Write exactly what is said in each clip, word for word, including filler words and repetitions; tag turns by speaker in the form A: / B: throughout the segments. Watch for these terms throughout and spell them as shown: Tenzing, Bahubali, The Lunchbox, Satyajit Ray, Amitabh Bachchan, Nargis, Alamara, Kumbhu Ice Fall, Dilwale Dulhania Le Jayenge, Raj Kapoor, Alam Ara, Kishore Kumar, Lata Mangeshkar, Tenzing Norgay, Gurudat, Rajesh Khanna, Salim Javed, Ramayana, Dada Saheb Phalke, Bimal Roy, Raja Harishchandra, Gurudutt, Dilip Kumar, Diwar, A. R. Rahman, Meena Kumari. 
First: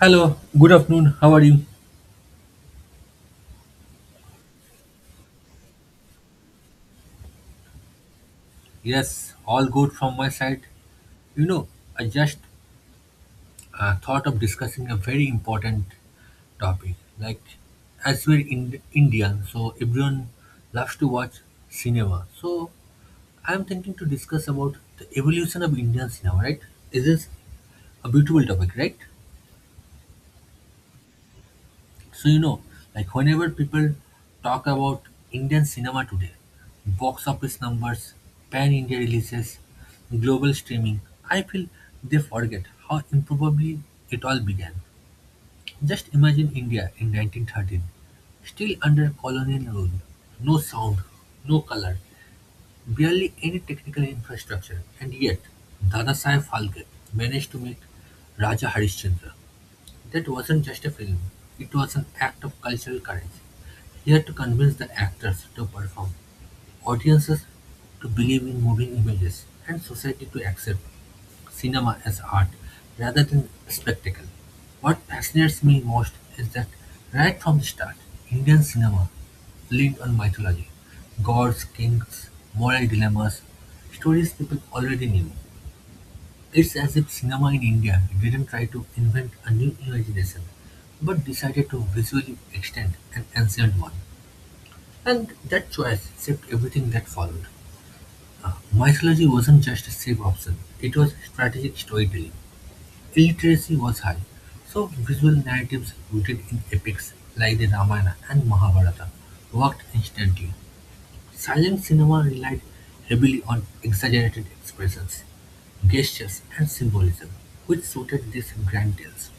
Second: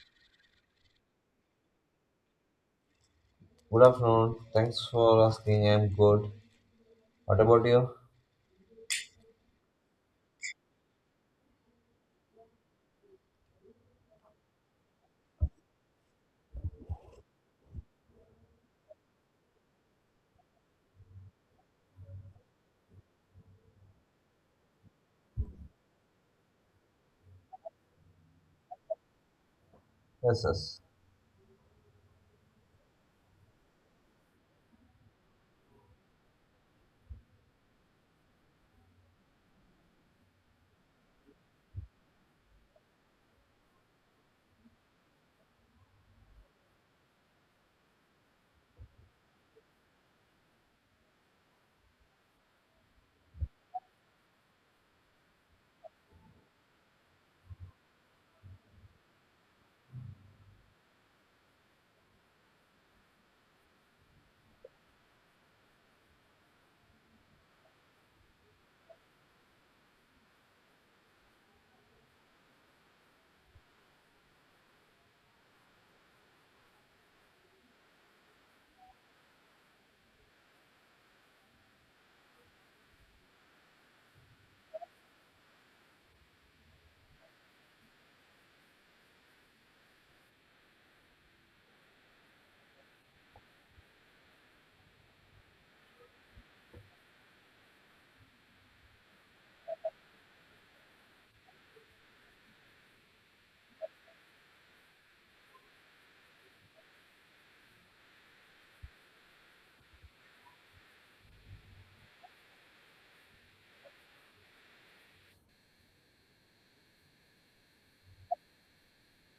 A: Hello, good afternoon. How are you?
B: Good afternoon. Thanks for asking. I'm good. What about you?
A: Yes, all good from my side. You know, I just uh, thought of discussing a very important topic. Like, as we're in Indian, so everyone loves to watch cinema. So, I'm thinking to discuss about the evolution of Indian cinema, right? This is a beautiful topic, right?
B: Yes, yes.
A: So you know, like whenever people talk about Indian cinema today, box office numbers, pan-India releases, global streaming, I feel they forget how improbably it all began. Just imagine India in nineteen thirteen, still under colonial rule, no sound, no color, barely any technical infrastructure, and yet Dada Saheb Phalke managed to make Raja Harishchandra. That wasn't just a film, it was an act of cultural courage. He had to convince the actors to perform, audiences to believe in moving images, and society to accept cinema as art rather than a spectacle. What fascinates me most is that right from the start, Indian cinema leaned on mythology, gods, kings, moral dilemmas, stories people already knew. It's as if cinema in India didn't try to invent a new imagination, but decided to visually extend an ancient one. And that choice shaped everything that followed. Uh, mythology wasn't just a safe option, it was strategic storytelling. Illiteracy was high, so visual narratives rooted in epics like the Ramayana and Mahabharata worked instantly. Silent cinema relied heavily on exaggerated expressions, gestures, and symbolism, which suited these grand tales.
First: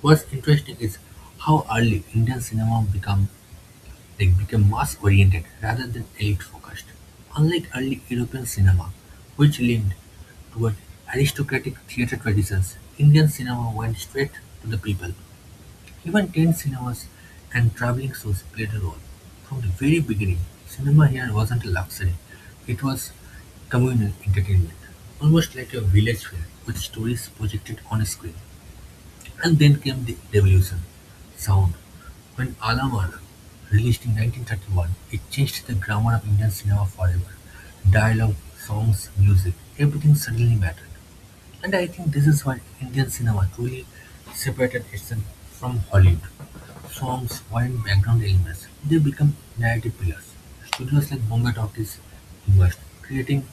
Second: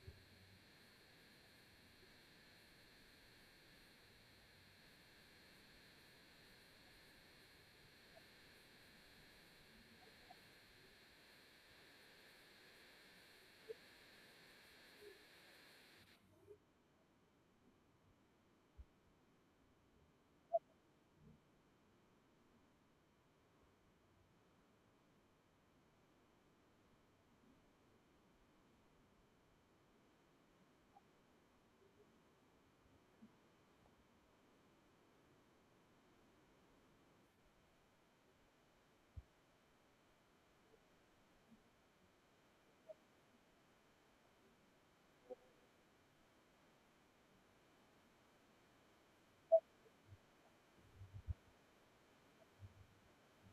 A: What's interesting is how early Indian cinema become like became mass-oriented rather than elite-focused. Unlike early European cinema, which leaned toward aristocratic theatre traditions, Indian cinema went straight to the people, even tent cinemas and traveling shows played a role. From the very beginning, cinema here wasn't a luxury, it was communal entertainment, almost like a village fair with stories projected on a screen. And then came the revolution sound. When Alamara released in nineteen thirty-one, it changed the grammar of Indian cinema forever. Dialogue, songs, music, everything suddenly mattered. And I think this is what Indian cinema truly separated itself from Hollywood. Songs weren't background elements, they become narrative pillars. Studios like Bombay Talkies emerged, creating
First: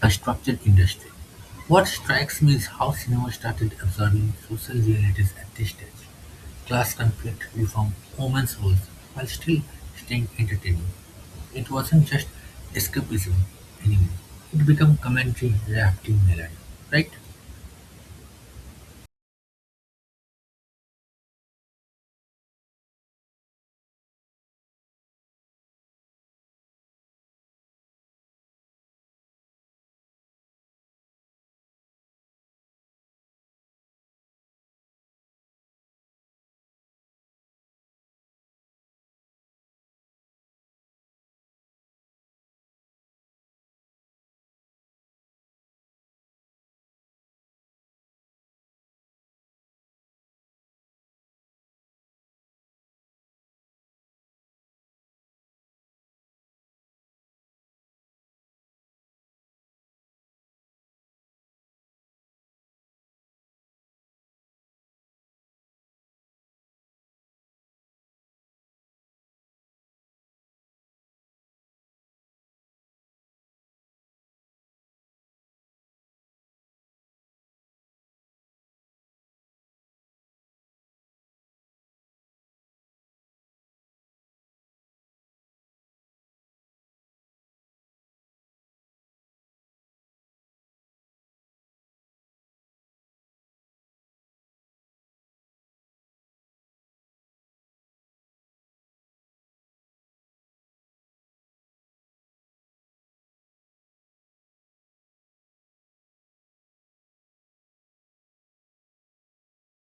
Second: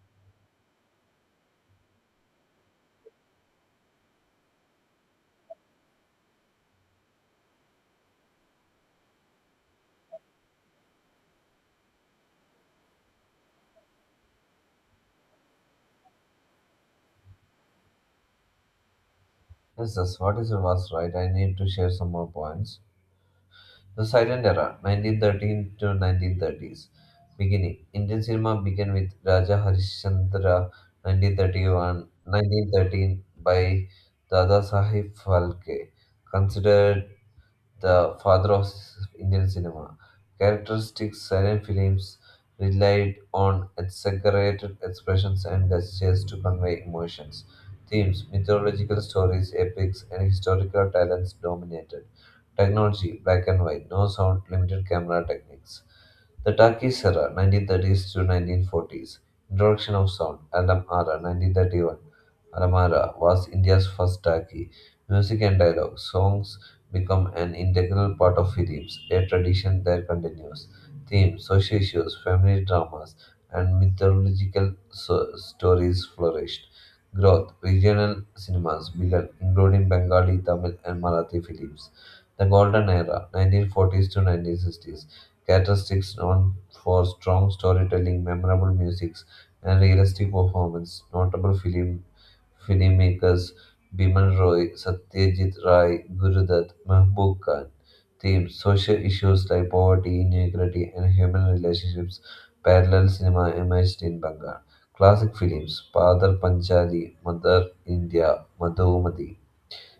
A: a structured industry. What strikes me is how cinema started observing social realities at this stage. Class conflict, reform, women's roles, while still staying entertaining. It wasn't just escapism anymore. It became commentary wrapped in melody, right?
B: Yes, yes. What is your was right? I need to share some more points. The Silent Era, nineteen thirteen to nineteen thirties. Beginning. Indian cinema began with Raja Harishchandra, nineteen thirty-one nineteen thirteen by Dada Sahib Phalke, considered the father of Indian cinema. Characteristic silent films relied on exaggerated expressions and gestures to convey emotions. Themes, mythological stories, epics, and historical talents dominated. Technology, black and white, no sound, limited camera techniques. The Turkish era, nineteen thirties to nineteen forties. Introduction of sound, Alam Ara, nineteen thirty-one. Alamara was India's first Turkey. Music and dialogue, songs become an integral part of films, a tradition that continues. Themes, social issues, family dramas, and mythological so- stories flourished. Growth, regional cinemas began, including Bengali, Tamil, and Marathi films. The Golden Era, nineteen forties to nineteen sixties, characteristics known for strong storytelling, memorable music, and realistic performance, notable film filmmakers Bimal Roy, Satyajit Ray, Gurudutt, Mahbub Khan. Theme: social issues like poverty, inequality, and human relationships. Parallel cinema emerged in Bengal. Classic films: Padar Panchali, Mother India, Madhumati.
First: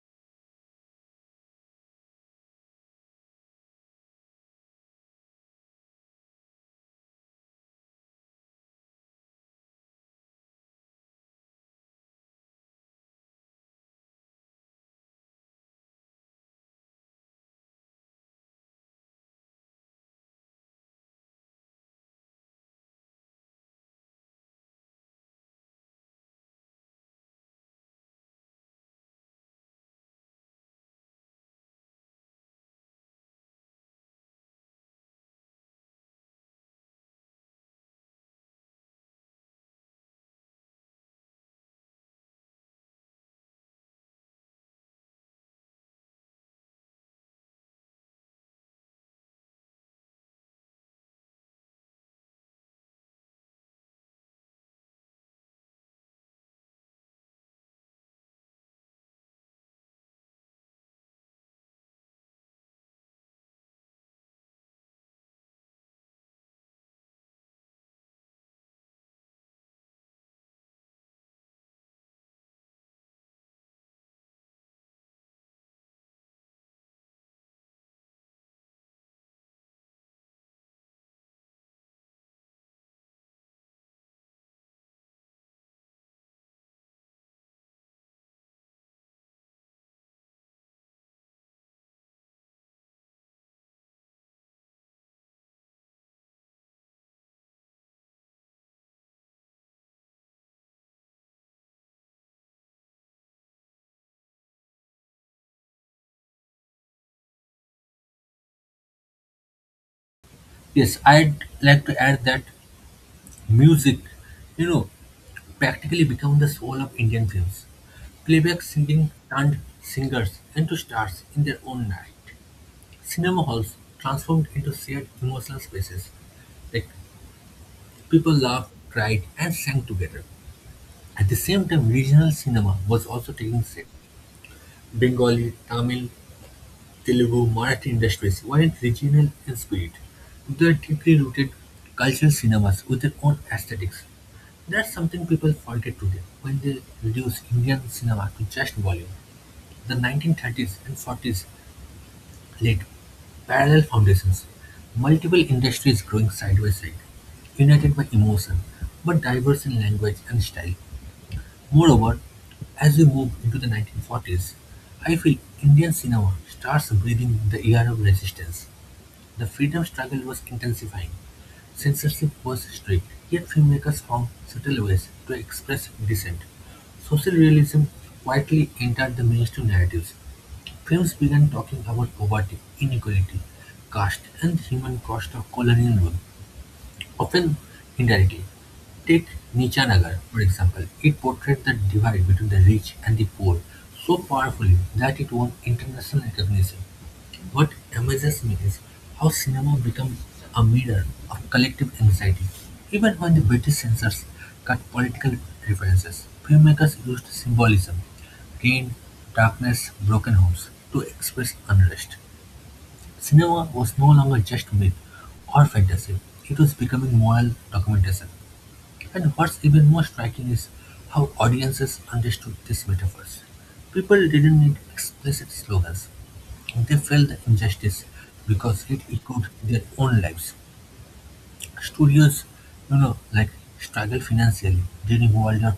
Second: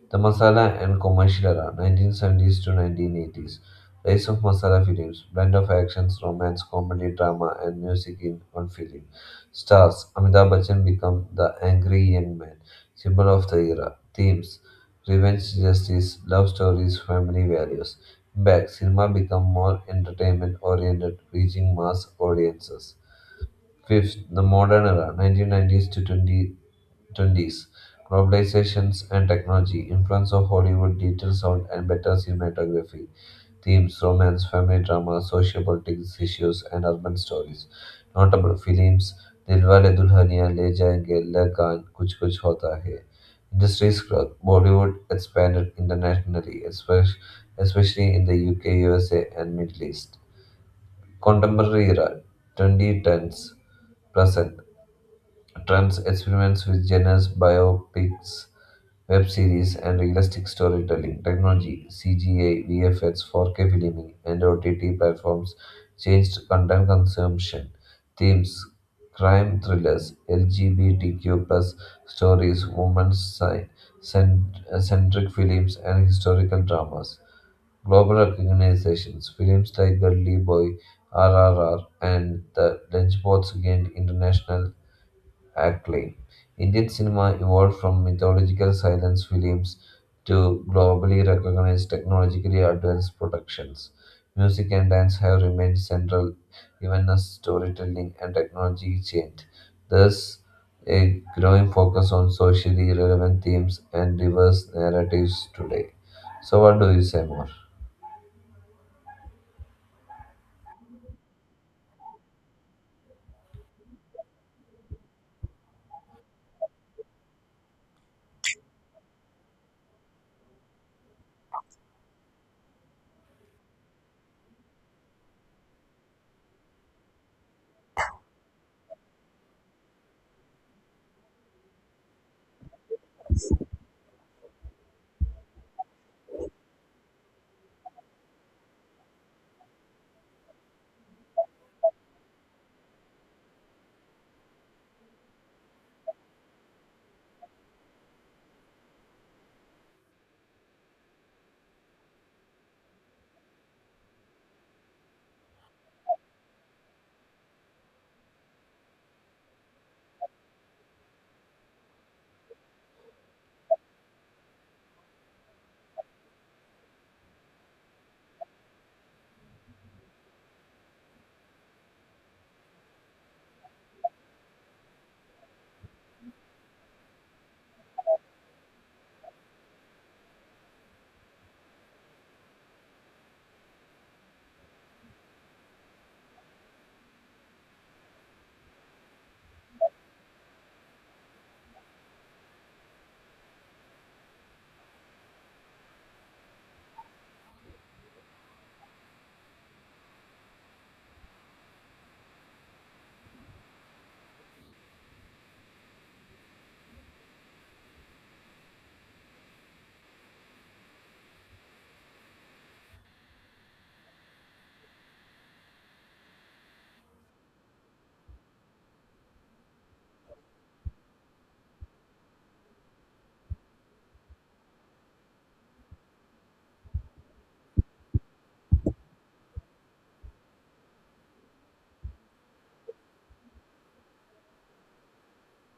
B: The masala and commercial era, nineteen seventies to nineteen eighties. Rise of masala films, blend of actions, romance, comedy, drama, and music in one film. Stars, Amitabh Bachchan become the angry young man, symbol of the era. Themes, revenge, justice, love stories, family values. Back, cinema become more entertainment-oriented, reaching mass audiences. Fifth, the modern era, nineteen nineties to twenty 20s. Globalizations and technology, influence of Hollywood, digital sound, and better cinematography, themes, romance, family drama, social politics issues, and urban stories. Notable films Dilwale Dulhania, Le Jayenge, Le Gaan, Kuch Kuch Hota Hai. Industries growth, Bollywood expanded internationally, espe- especially in the U K, U S A, and Middle East. Contemporary era, twenty tens, present. Trump's experiments with genres, biopics, web series, and realistic storytelling, technology, C G I, V F X, four K filming, and O T T platforms changed content consumption. Themes, crime thrillers, L G B T Q plus stories, women's sci- cent- centric films, and historical dramas. Global recognitions, films like Gully Boy, R R R, and The Lunchbox gained international acclaim. Indian cinema evolved from mythological silence films to globally recognized technologically advanced productions. Music and dance have remained central even as storytelling and technology changed. Thus, a growing focus on socially relevant themes and diverse narratives today. So, what do you say more?
A: Yes, I'd like to add that music, you know, practically become the soul of Indian films. Playback singing turned singers into stars in their own right. Cinema halls transformed into shared emotional spaces. Like people laughed, cried, and sang together. At the same time, regional cinema was also taking shape. Bengali, Tamil, Telugu, Marathi industries weren't regional in spirit. They are deeply rooted cultural cinemas with their own aesthetics. That's something people forget today when they reduce Indian cinema to just volume. The nineteen thirties and forties laid parallel foundations, multiple industries growing side by side, united by emotion, but diverse in language and style. Moreover, as we move into the nineteen forties, I feel Indian cinema starts breathing the air of resistance. The freedom struggle was intensifying. Censorship was strict, yet filmmakers found subtle ways to express dissent. Social realism quietly entered the mainstream narratives. Films began talking about poverty, inequality, caste, and the human cost of colonial rule, often indirectly. Take Nichanagar, for example. It portrayed the divide between the rich and the poor so powerfully that it won international recognition. What amazes me is how cinema became a mirror of collective anxiety. Even when the British censors cut political references, filmmakers used symbolism, rain, darkness, broken homes, to express unrest. Cinema was no longer just myth or fantasy, it was becoming moral documentation. And what's even more striking is how audiences understood these metaphors. People didn't need explicit slogans. They felt the injustice because it echoed their own lives. Studios, you know, like struggled financially during World War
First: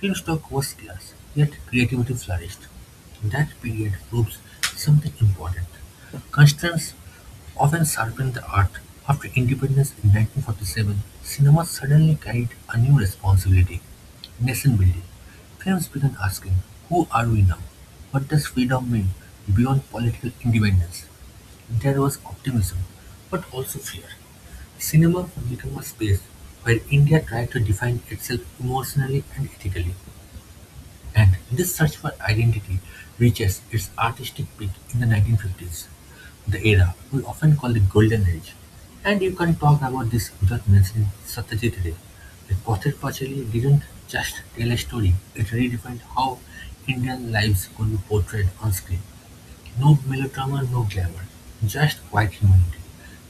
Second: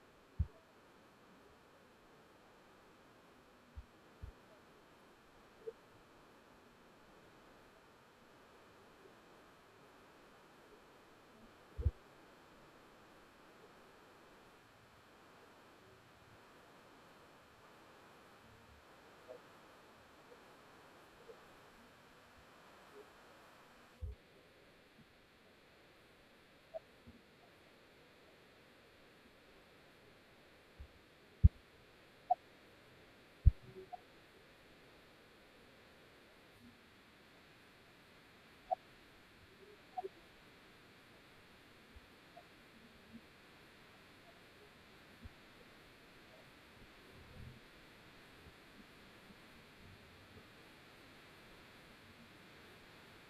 A: two. Stock was scarce, yet creativity flourished. That period proves something important. Constraints often sharpened the art. After independence in nineteen forty-seven, cinema suddenly carried a new responsibility, nation building. Films began asking, who are we now? What does freedom mean beyond political independence? There was optimism, but also fear. Cinema became a space where India tried to define itself emotionally and ethically, and this search for identity reaches its artistic peak in the nineteen fifties, the era we often call the Golden Age. And you can talk about this without mentioning Satyajit Ray. The Pathet Panchali didn't just tell a story, it redefined how Indian lives could be portrayed on screen. No melodrama, no glamour, just quiet humanity.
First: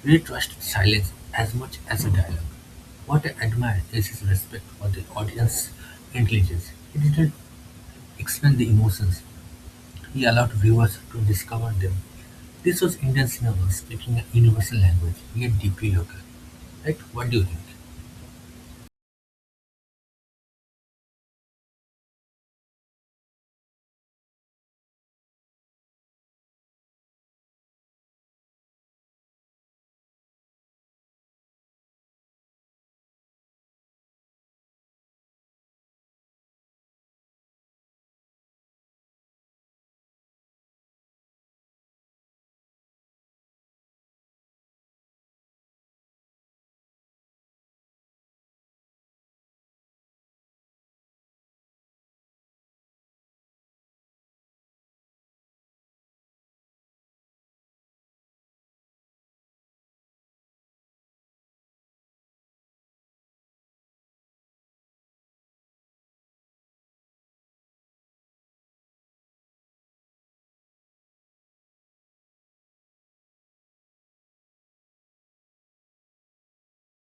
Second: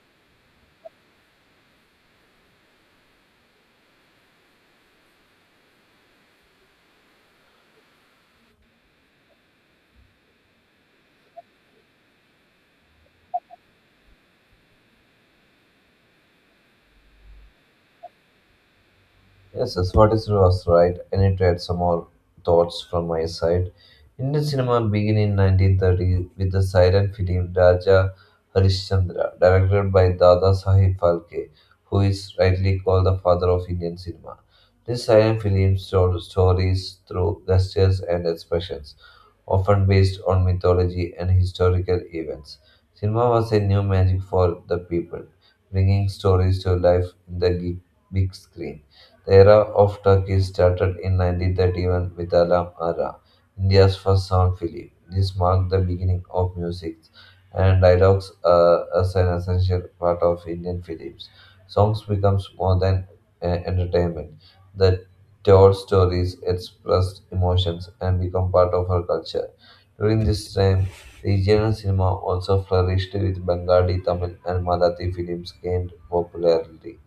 A: We trust silence as much as a dialogue. What I admire is his respect for the audience's intelligence. He didn't explain the emotions, he allowed viewers to discover them. This was Indian cinema speaking a universal language, yet deeply local. Right? What do you think?
B: Yes, yes, what is was right. I need to add some more thoughts from my side. Indian cinema began in nineteen thirty with the silent film Raja Harishchandra, directed by Dada Sahib Phalke, who is rightly called the father of Indian cinema. This silent film told stories through gestures and expressions, often based on mythology and historical events. Cinema was a new magic for the people, bringing stories to life in the gi- big screen. The era of Turkey started in nineteen thirty-one with Alam Ara, India's first sound film. This marked the beginning of music and dialogues uh, as an essential part of Indian films. Songs becomes more than uh, entertainment that told stories, expressed emotions, and become part of her culture. During this time, regional cinema also flourished with Bengali, Tamil, and Marathi films gained popularity.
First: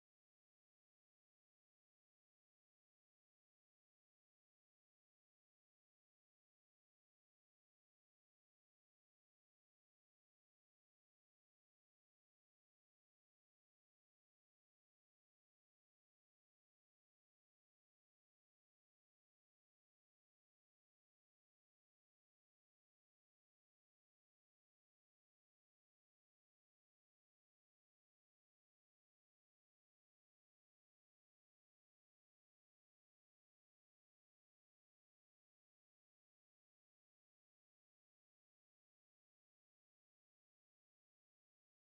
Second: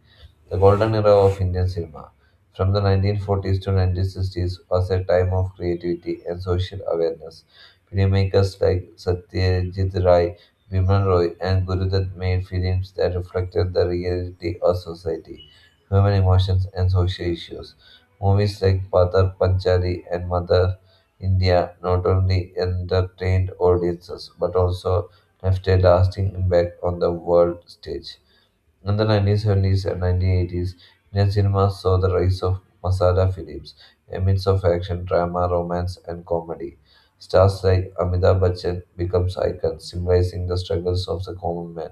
B: The golden era of Indian cinema, from the nineteen forties to nineteen sixties, was a time of creativity and social awareness. Filmmakers like Satyajit Ray, Vimal Roy, and Gurudutt made films that reflected the reality of society, human emotions, and social issues. Movies like Patar Panchali and Mother India not only entertained audiences but also left a lasting impact on the world stage. In the nineteen seventies and nineteen eighties, Indian cinema saw the rise of masala films, a mix of action, drama, romance, and comedy. Stars like Amitabh Bachchan becomes icons, symbolizing the struggles of the common man.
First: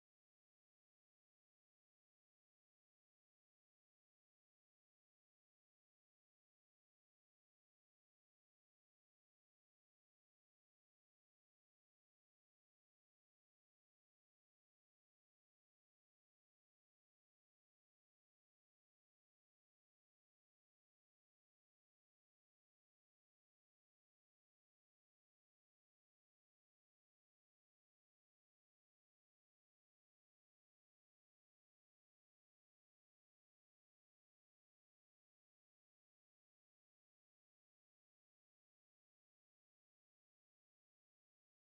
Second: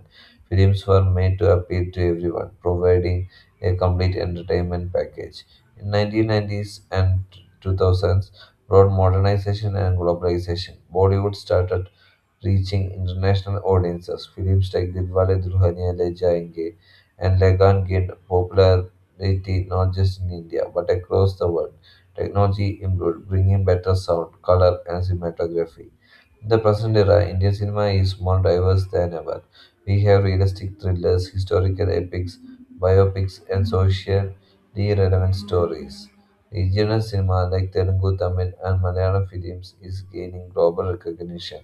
B: Films were made to appeal to everyone, providing a complete entertainment package. In nineteen nineties and two thousands, brought modernization and globalization. Bollywood started reaching international audiences. Films like Dilwale Dulhaniya Le Jayenge and Lagan gained popularity not just in India but across the world. Technology improved, bringing better sound, color, and cinematography. In the present era, Indian cinema is more diverse than ever. We have realistic thrillers, historical epics, biopics, and socially relevant stories. Regional cinema like Telugu, Tamil, and Malayalam films is gaining global recognition.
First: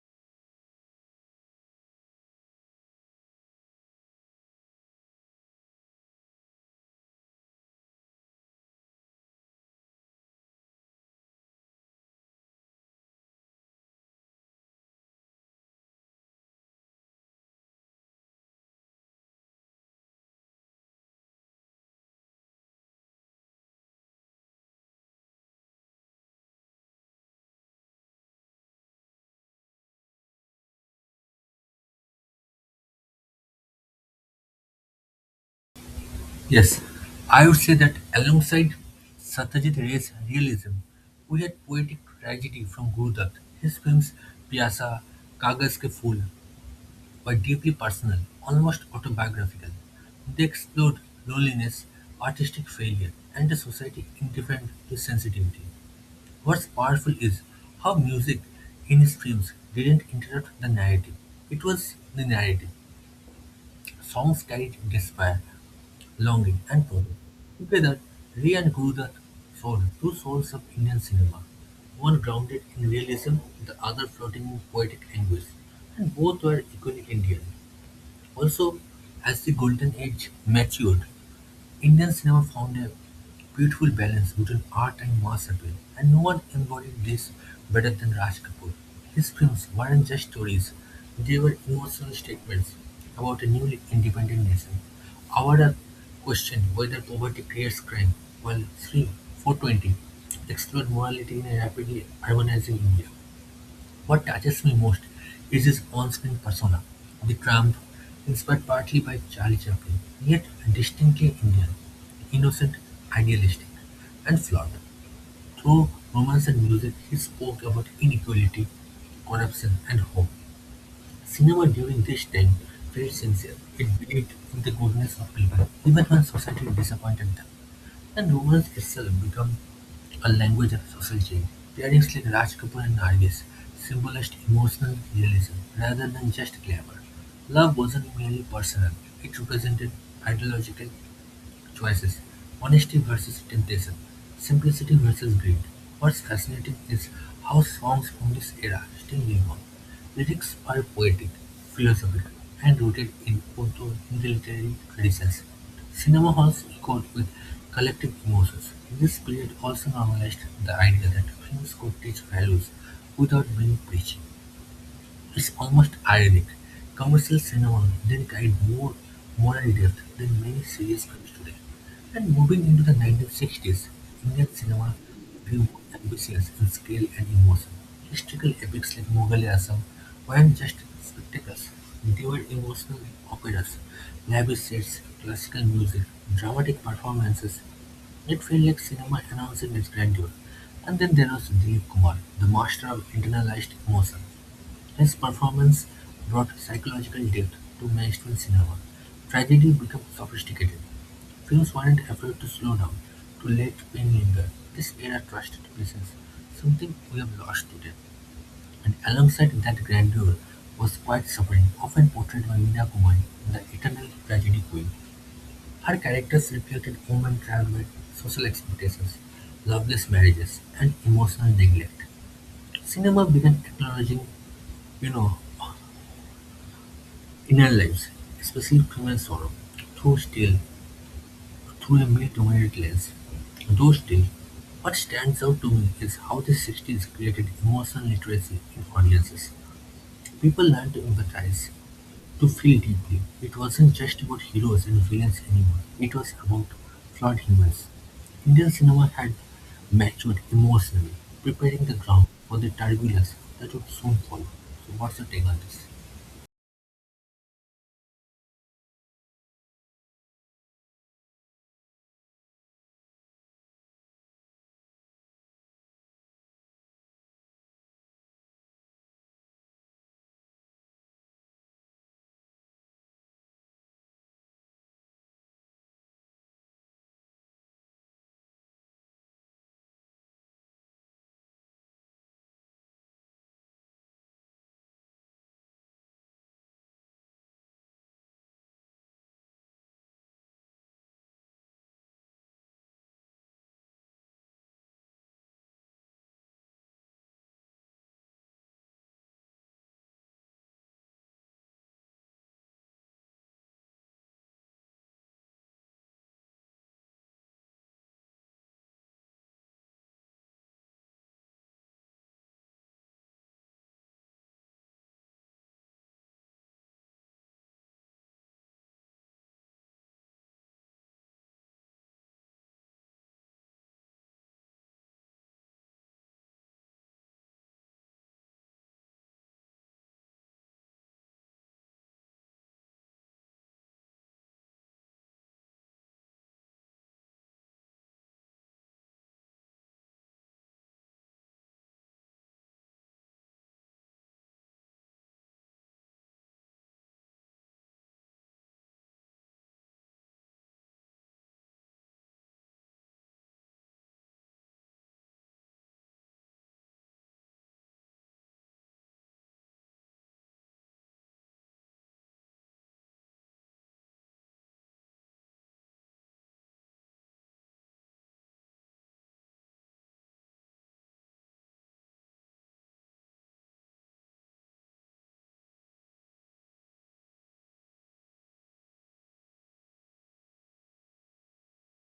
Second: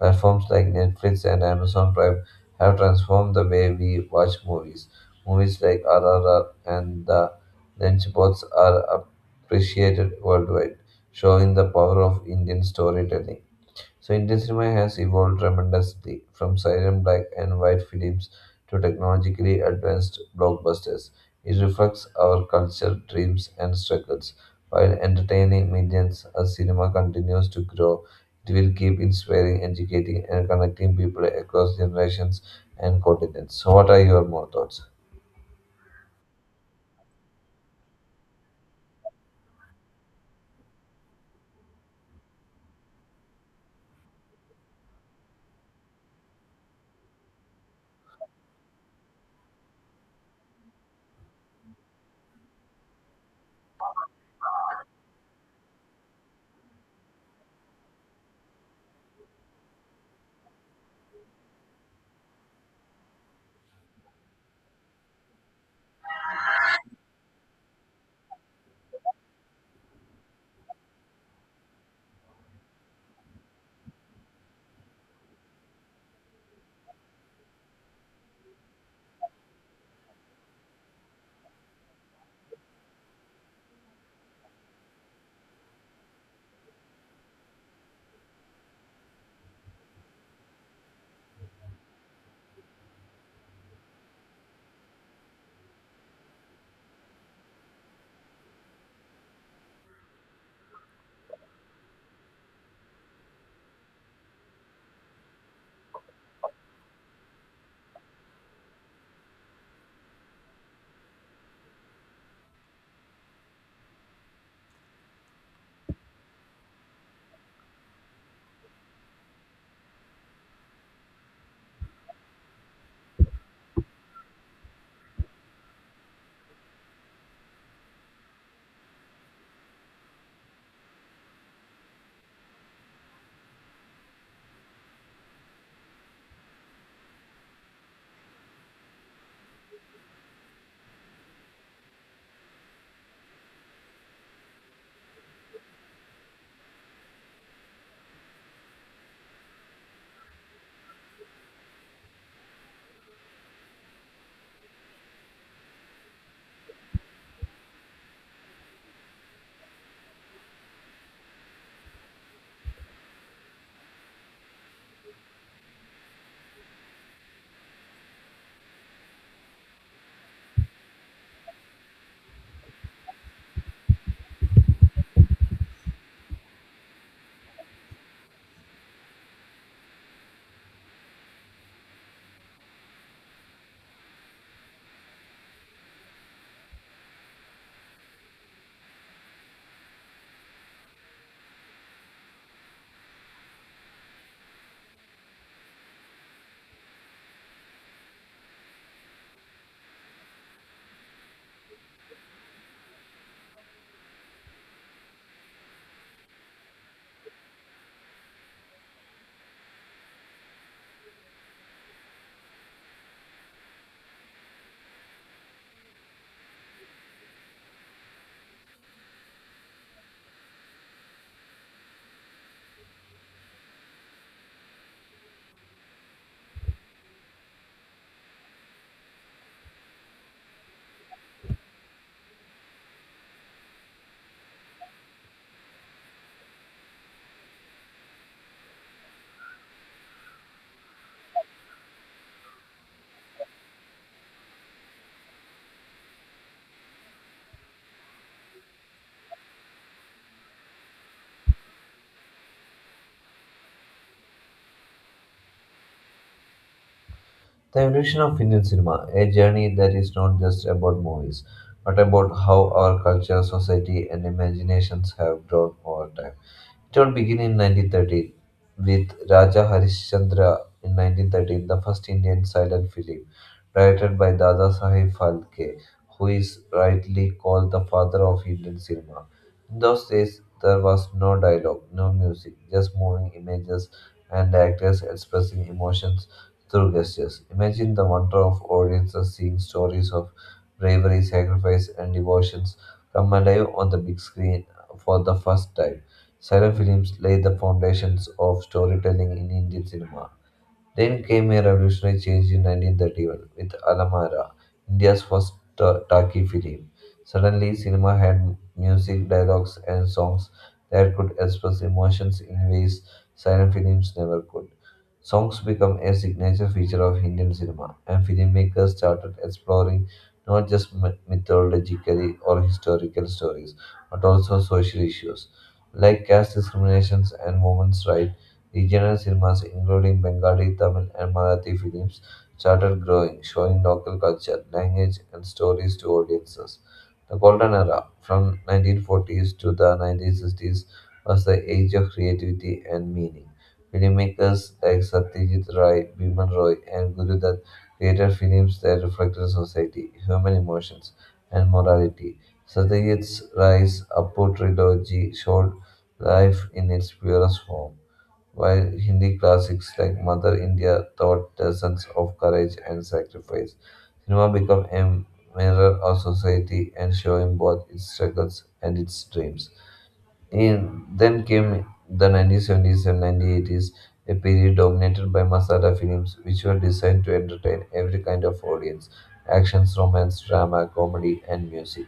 B: Platforms like Netflix and Amazon Prime have transformed the way we watch movies. Movies like R R R and The Lunchbox are appreciated worldwide, showing the power of Indian storytelling. So Indian cinema has evolved tremendously from silent black and white films to technologically advanced blockbusters. It reflects our culture, dreams, and struggles. While entertaining millions, as cinema continues to grow, it will keep inspiring, educating, and connecting people across generations and continents. So, what are your more thoughts?
A: Yes, I would say that alongside Satyajit Ray's realism, we had poetic tragedy from Gurudat. His films Pyasa, Kagas Ke Phool, were deeply personal, almost autobiographical. They explored loneliness, artistic failure, and a society indifferent to sensitivity. What's powerful is how music in his films didn't interrupt the narrative. It was the narrative. Songs carried despair, longing, and sorrow. Together, Ray and Gurudat formed two souls of Indian cinema, one grounded in realism, the other floating in poetic anguish, and both were equally Indian. Also, as the Golden Age matured, Indian cinema found a beautiful balance between art and mass appeal, and no one embodied this better than Raj Kapoor. His films weren't just stories, they were emotional statements about a newly independent nation. Our question whether poverty creates crime, while 3 420 explored morality in a rapidly urbanizing India. What touches me most is his on-screen persona, the tramp, inspired partly by Charlie Chaplin, yet distinctly Indian, innocent, idealistic, and flawed. Through romance and music, he spoke about inequality, corruption, and hope. Cinema during this time felt sincere. It believed in the goodness of people, even when society disappointed them. And novel itself become a language of social change. Pairings like Raj Kapoor and Nargis symbolized emotional realism rather than just glamour. Love wasn't merely personal, it represented ideological choices, honesty versus temptation, simplicity versus greed. What's fascinating is how songs from this era still live on. Lyrics are poetic, philosophical, and rooted in Punto Hindi literary traditions. Cinema halls echoed with collective emotions. This period also normalized the idea that films could teach values without being preachy. It's almost ironic: commercial cinema then carried more moral depth than many serious films today. And moving into the nineteen sixties, Indian cinema grew more ambitious in scale and emotion. Historical epics like Mughal e Asam weren't just spectacles, they were emotional operas, lavish sets, classical music, dramatic performances, it felt like cinema announcing its grandeur. And then there was Dilip Kumar, the master of internalized emotion. His performance brought psychological depth to mainstream cinema; tragedy became sophisticated; films weren't afraid to slow down, to let pain linger. This era trusted pieces, something we have lost today. And alongside that grandeur was quite suffering, often portrayed by Meena Kumari, the eternal tragedy queen. Her characters reflected human trauma, social expectations, loveless marriages, and emotional neglect. Cinema began acknowledging, you know, in our lives, especially through and sorrow, through still, through a mid-wide lens. Though still, what stands out to me is how the sixties created emotional literacy in audiences. People learned to empathize, to feel deeply. It wasn't just about heroes and villains anymore, it was about flawed humans. Indian cinema had matured emotionally, preparing the ground for the turbulence that would soon follow. So, what's your take on this?
B: The evolution of Indian cinema, a journey that is not just about movies, but about how our culture, society, and imaginations have grown over time. It all began in nineteen thirteen with Raja Harishchandra in nineteen thirteen, the first Indian silent film directed by Dada Saheb Phalke, who is rightly called the father of Indian cinema. In those days, there was no dialogue, no music, just moving images and actors expressing emotions through gestures. Imagine the wonder of audiences seeing stories of bravery, sacrifice, and devotions come alive on the big screen for the first time. Silent films laid the foundations of storytelling in Indian cinema. Then came a revolutionary change in nineteen thirty-one with Alamara, India's first Ta- Taki film. Suddenly, cinema had music, dialogues, and songs that could express emotions in ways silent films never could. Songs became a signature feature of Indian cinema, and filmmakers started exploring not just myth- mythologically or historical stories, but also social issues like caste discriminations and women's rights. Regional cinemas, including Bengali, Tamil, and Marathi films, started growing, showing local culture, language, and stories to audiences. The golden era, from nineteen forties to the nineteen sixties, was the age of creativity and meaning. Filmmakers like Satyajit Ray, Biman Roy, and Guru Dutt created films that reflected society, human emotions, and morality. Satyajit Ray's Apu trilogy showed life in its purest form while Hindi classics like Mother India taught lessons of courage and sacrifice. Cinema became a mirror of society and showing both its struggles and its dreams. In then came the nineteen seventies and nineteen eighties, a period dominated by masala films, which were designed to entertain every kind of audience actions, romance, drama, comedy, and music,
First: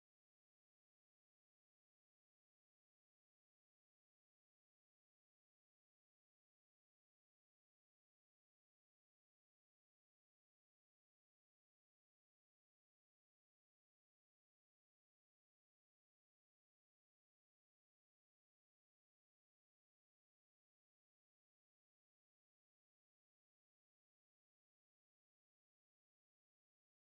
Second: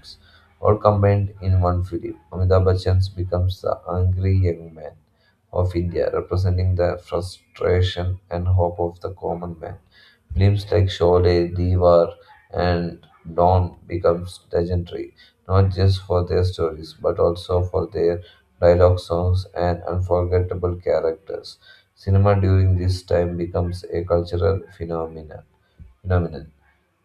B: all combined in one film. Amitabh Bachchan becomes the angry young man of India, representing the frustration and hope of the common man. Films like Sholay, Diwar, and Dawn becomes legendary, not just for their stories, but also for their dialogue, songs, and unforgettable characters. Cinema during this time becomes a cultural phenomena- phenomenon.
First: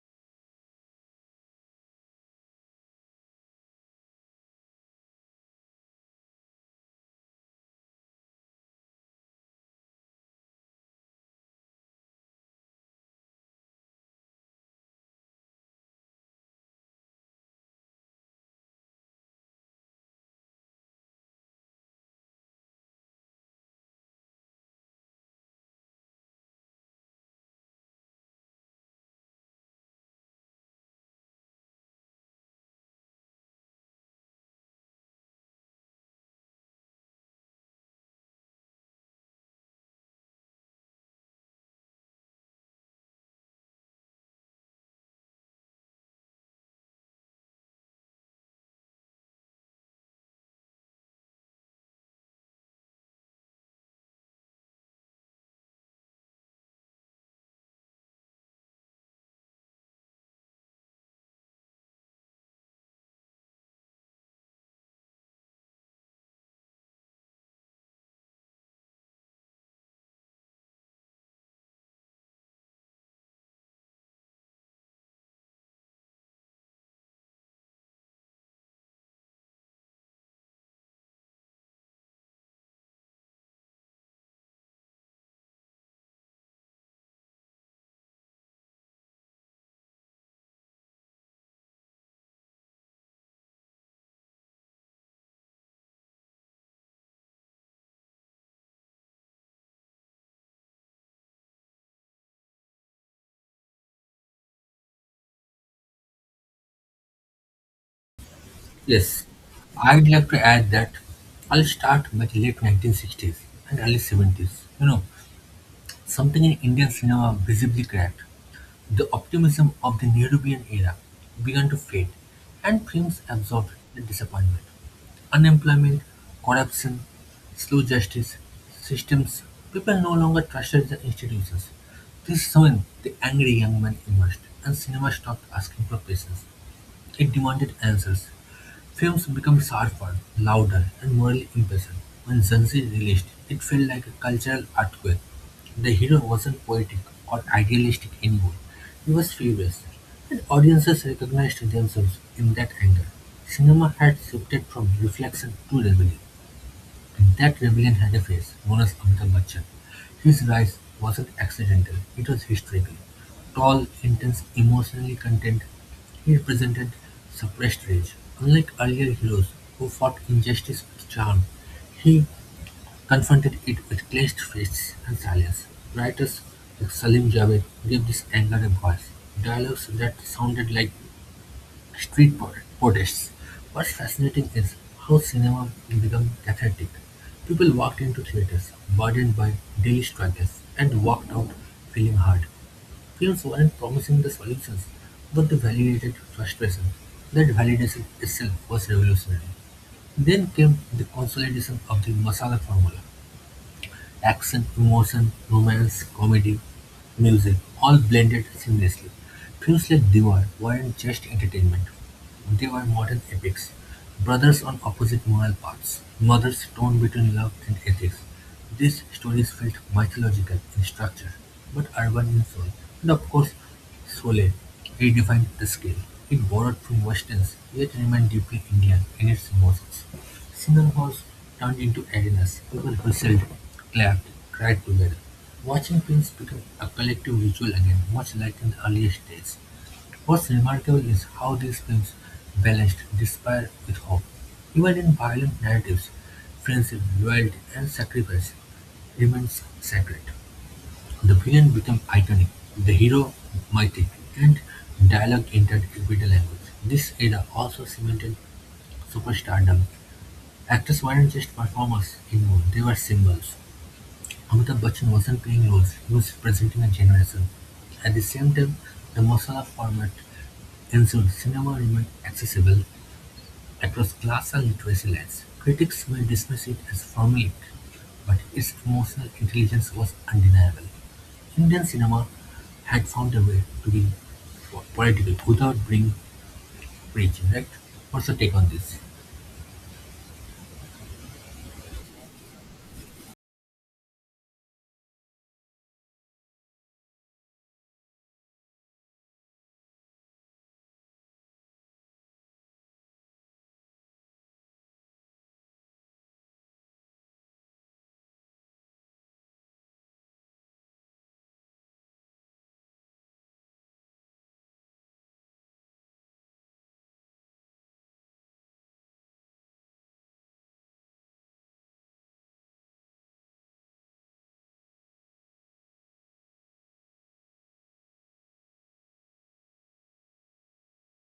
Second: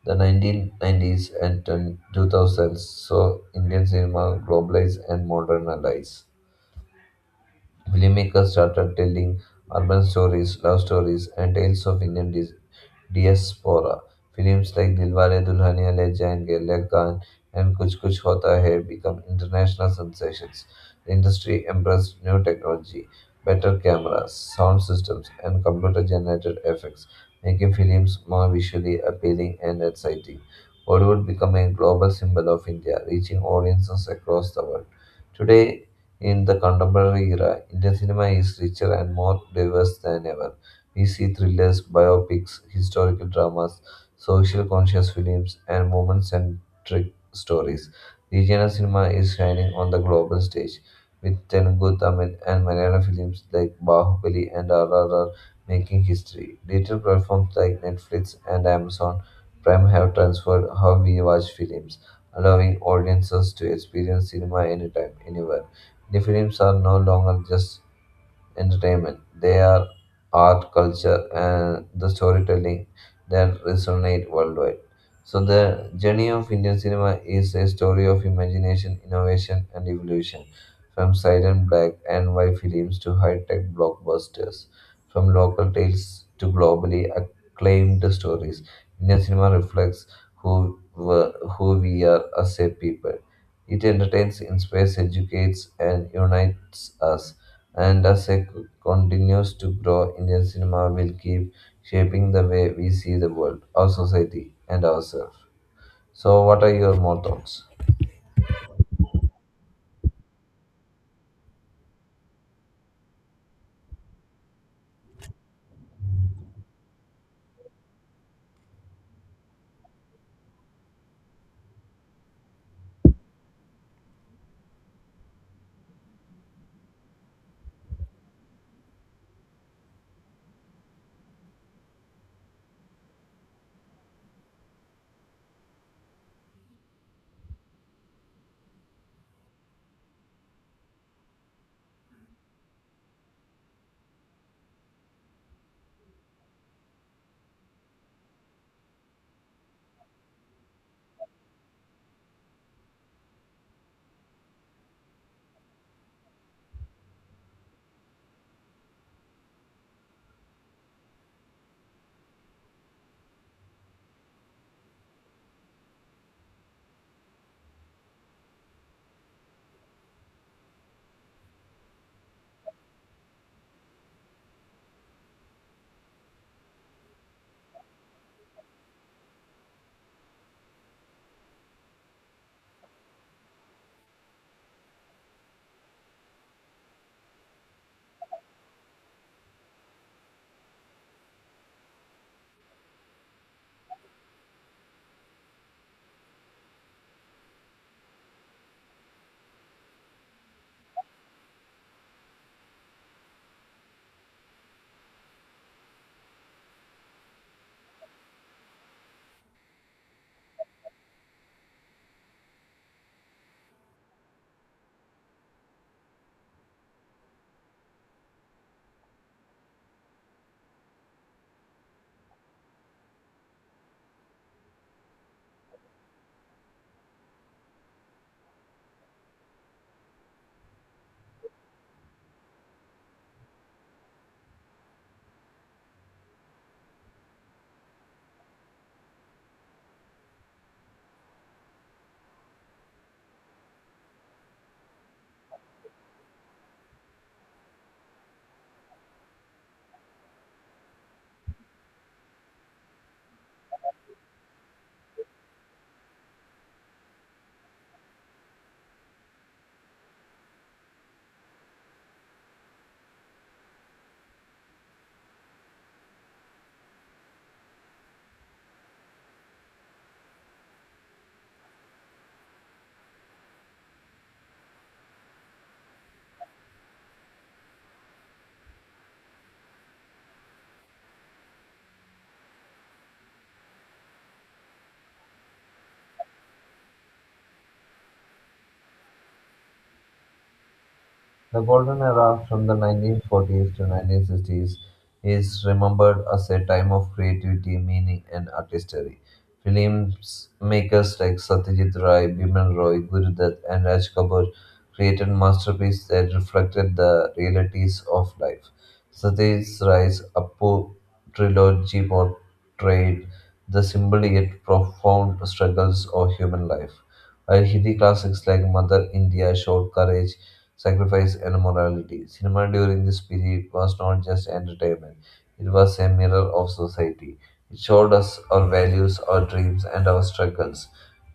B: The nineteen nineties and two thousands saw Indian cinema globalize and modernize. Filmmakers started telling urban stories, love stories, and tales of Indian dis- diaspora. Films like Dilwale Dulhania Le Jayenge, Lagan, and Kuch Kuch Hota Hai become international sensations. The industry embraced new technology, better cameras, sound systems, and computer-generated effects, making films more visually appealing and exciting. Bollywood became a global symbol of India, reaching audiences across the world. Today, in the contemporary era, Indian cinema is richer and more diverse than ever. We see thrillers, biopics, historical dramas, social conscious films, and women centric stories. Regional cinema is shining on the global stage, with Telugu, Tamil, and Malayalam films like Bahubali and R R R making history. Digital platforms like Netflix and Amazon Prime have transformed how we watch films, allowing audiences to experience cinema anytime, anywhere. The films are no longer just entertainment. They are art, culture, and the storytelling that resonate worldwide. So the journey of Indian cinema is a story of imagination, innovation, and evolution, from silent black and white films to high-tech blockbusters, from local tales to globally acclaimed stories. Indian cinema reflects who were, who we are as a people. It entertains, inspires, educates, and unites us, and as it continues to grow, Indian cinema will keep shaping the way we see the world, our society, and ourselves. So, what are your more thoughts?
A: Yes, I'd like to add that I'll start with late nineteen sixties and early seventies. You know, something in Indian cinema visibly cracked. The optimism of the Nehruvian era began to fade, and films absorbed the disappointment. Unemployment, corruption, slow justice, systems, people no longer trusted the institutions. This is when the angry young man emerged, and cinema stopped asking for patience, it demanded answers. Films became sharper, louder, and morally impatient. When Zanzi released, it felt like a cultural earthquake. The hero wasn't poetic or idealistic anymore. He was furious, and audiences recognized themselves in that anger. Cinema had shifted from reflection to rebellion. That rebellion had a face, known as Amitabh Bachchan. His rise wasn't accidental, it was historical. Tall, intense, emotionally content, he represented suppressed rage. Unlike earlier heroes who fought injustice with charm, he confronted it with clenched fists and silence. Writers like Salim Javed gave this anger a voice, dialogues that sounded like Street pro protests. What's fascinating is how cinema became cathartic. People walked into theaters burdened by daily struggles and walked out feeling hard. Films weren't promising the solutions, but they validated frustration. That validation itself was revolutionary. Then came the consolidation of the masala formula. Action, emotion, romance, comedy, music, all blended seamlessly. Films like Diwar weren't just entertainment. They were modern epics. Brothers on opposite moral paths, mothers torn between love and ethics. These stories felt mythological in structure, but urban in soul. And of course, Sole redefined the scale. It borrowed from westerns, yet remained deeply Indian in its emotions. Single halls turned into arenas. People whistled, clapped, cried together. Watching films became a collective ritual again, much like in the earlier days. What's remarkable is how these films balanced despair with hope. Even in violent narratives, friendship, loyalty, and sacrifice remains sacred. The villain became iconic, the hero mythic, and dialogue entered everyday language. This era also cemented superstardom. Actors weren't just performers anymore, they were symbols. Amitabh Bachchan wasn't playing roles, he was presenting a generation. At the same time, the masala format ensured cinema remained accessible across class and literacy lines. Critics may dismiss it as formulaic, but its emotional intelligence was undeniable. Indian cinema had found a way to be po- political without being preachy. Right? What's your take on this?
B: The golden era from the nineteen forties to nineteen sixties is remembered as a time of creativity, meaning, and artistry. Films makers like Satyajit Ray, Bimal Roy, Gurudutt, and Raj Kapoor created masterpieces that reflected the realities of life. Satyajit Ray's Appu trilogy portrayed the simple yet profound struggles of human life, while Hindi classics like Mother India showed courage, sacrifice, and morality. Cinema during this period was not just entertainment, it was a mirror of society. It showed us our values, our dreams, and our struggles.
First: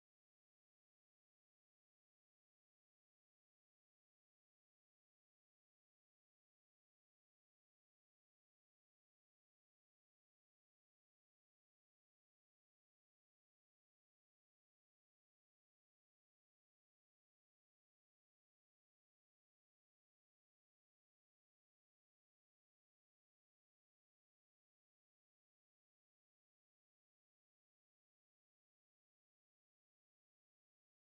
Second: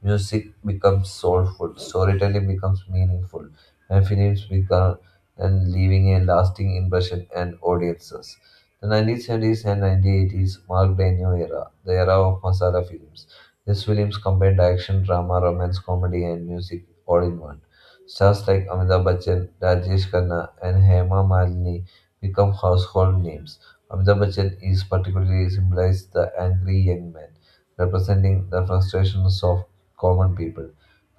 B: Music becomes soulful, storytelling becomes meaningful, and films become and leaving a lasting impression on audiences. The nineteen seventies and nineteen eighties marked a new era, the era of masala films. These films combined action, drama, romance, comedy, and music all in one. Stars like Amitabh Bachchan, Rajesh Khanna, and Hema Malini become household names. Amitabh Bachchan is particularly symbolized the angry young man, representing the frustrations of common people.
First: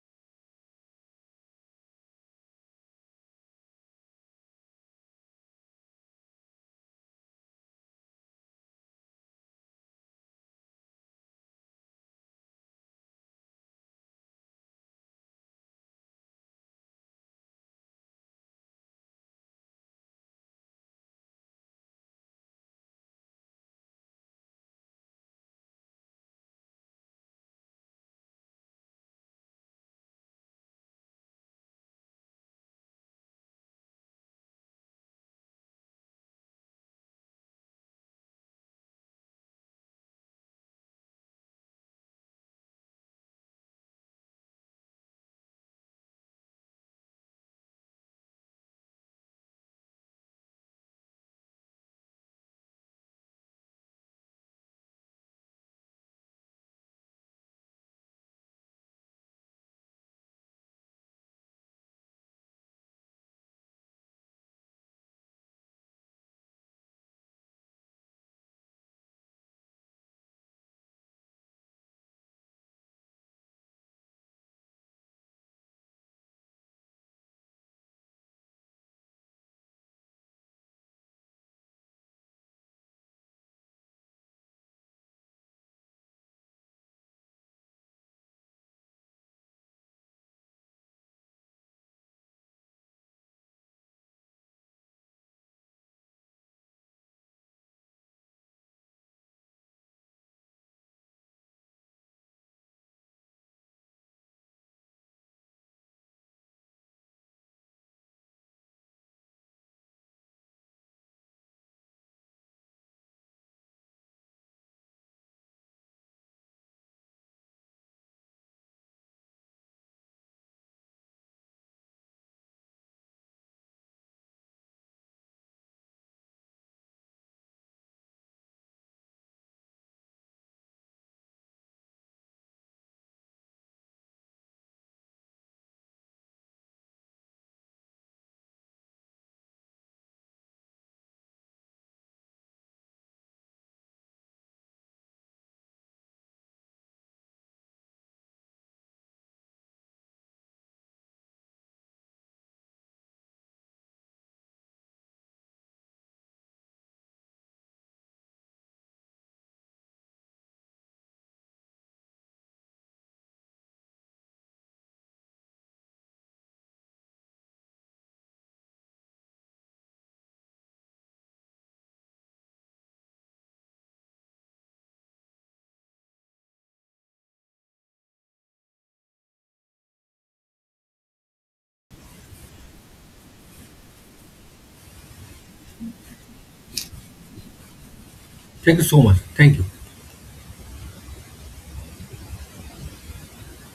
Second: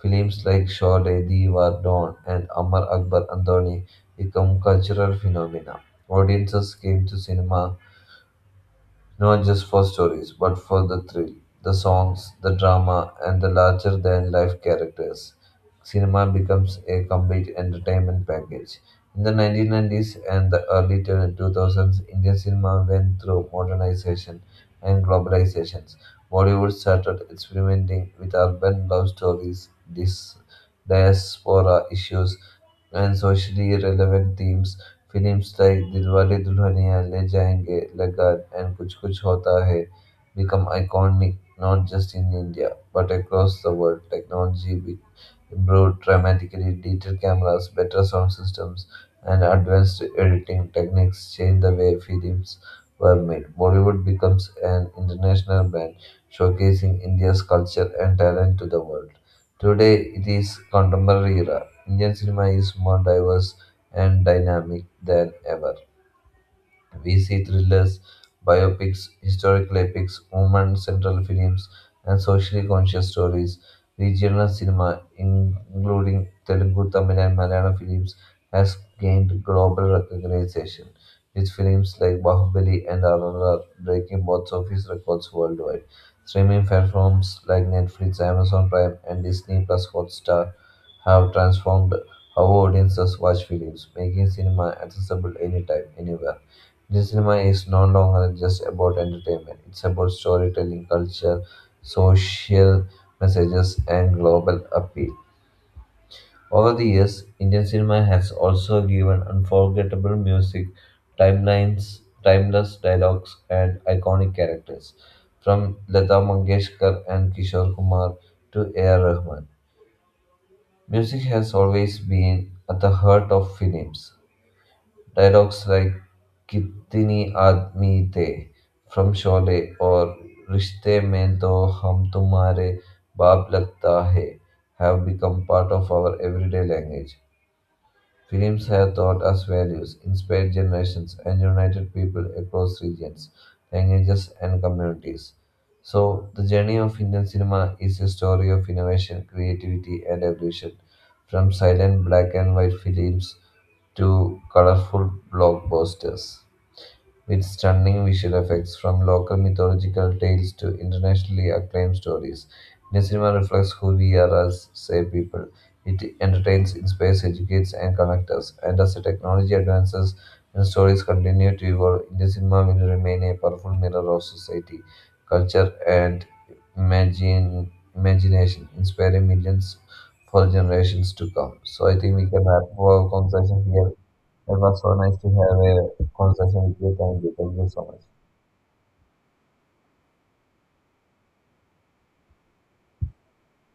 B: Films like Shaw Lady War Dawn and Amar Akbar Andoni become cultural phenomena. Audiences came to cinema not just for stories, but for the thrill, the songs, the drama, and the larger than life characters. Cinema becomes a complete entertainment package. In the nineteen nineties and the early two thousands, Indian cinema went through modernization and globalizations. Bollywood started experimenting with urban love stories, dis- diaspora issues, and socially relevant themes. Films like Dilwale Dulhaniya Le Jayenge, Lagan, and Kuch Kuch Hota Hai become iconic not just in India but across the world. Technology improved dramatically. Digital cameras, better sound systems, and advanced editing techniques changed the way films were made. Bollywood becomes an international brand, showcasing India's culture and talent to the world. Today, it is contemporary era. Indian cinema is more diverse and dynamic than ever. We see thrillers, biopics, historical epics, woman centered films, and socially conscious stories. Regional cinema, including Telugu, Tamil, and Malayalam films, has gained global recognition, with films like Bahubali and R R R breaking box office records worldwide. Streaming platforms like Netflix, Amazon Prime, and Disney Plus Hotstar have transformed how audiences watch films, making cinema accessible anytime, anywhere. Indian cinema is no longer just about entertainment, it's about storytelling, culture, social messages, and global appeal. Over the years, Indian cinema has also given unforgettable music, timelines, timeless dialogues, and iconic characters, from Lata Mangeshkar and Kishore Kumar to A. R. Rahman. Music has always been at the heart of films. Dialogues like "कितनी आदमी थे" from Sholay और "रिश्ते में तो हम तुम्हारे बाप लगता है" have become part of our everyday language. Films have taught us values, inspired generations, and united people across regions, languages, and communities. So, the journey of Indian cinema is a story of innovation, creativity, and evolution. From silent black and white films to colorful blockbusters, with stunning visual effects. From local mythological tales to internationally acclaimed stories, Indian cinema reflects who we are as say people. It entertains, inspires, educates, and connects us. And as the technology advances and stories continue to evolve, Indian cinema will remain a powerful mirror of society, culture, and imagine, imagination, inspiring millions for generations to come. So I think we can wrap up our conversation here. It was so nice to have a conversation with you. Thank you. Thank you so much.
A: Thank you so much. Thank you.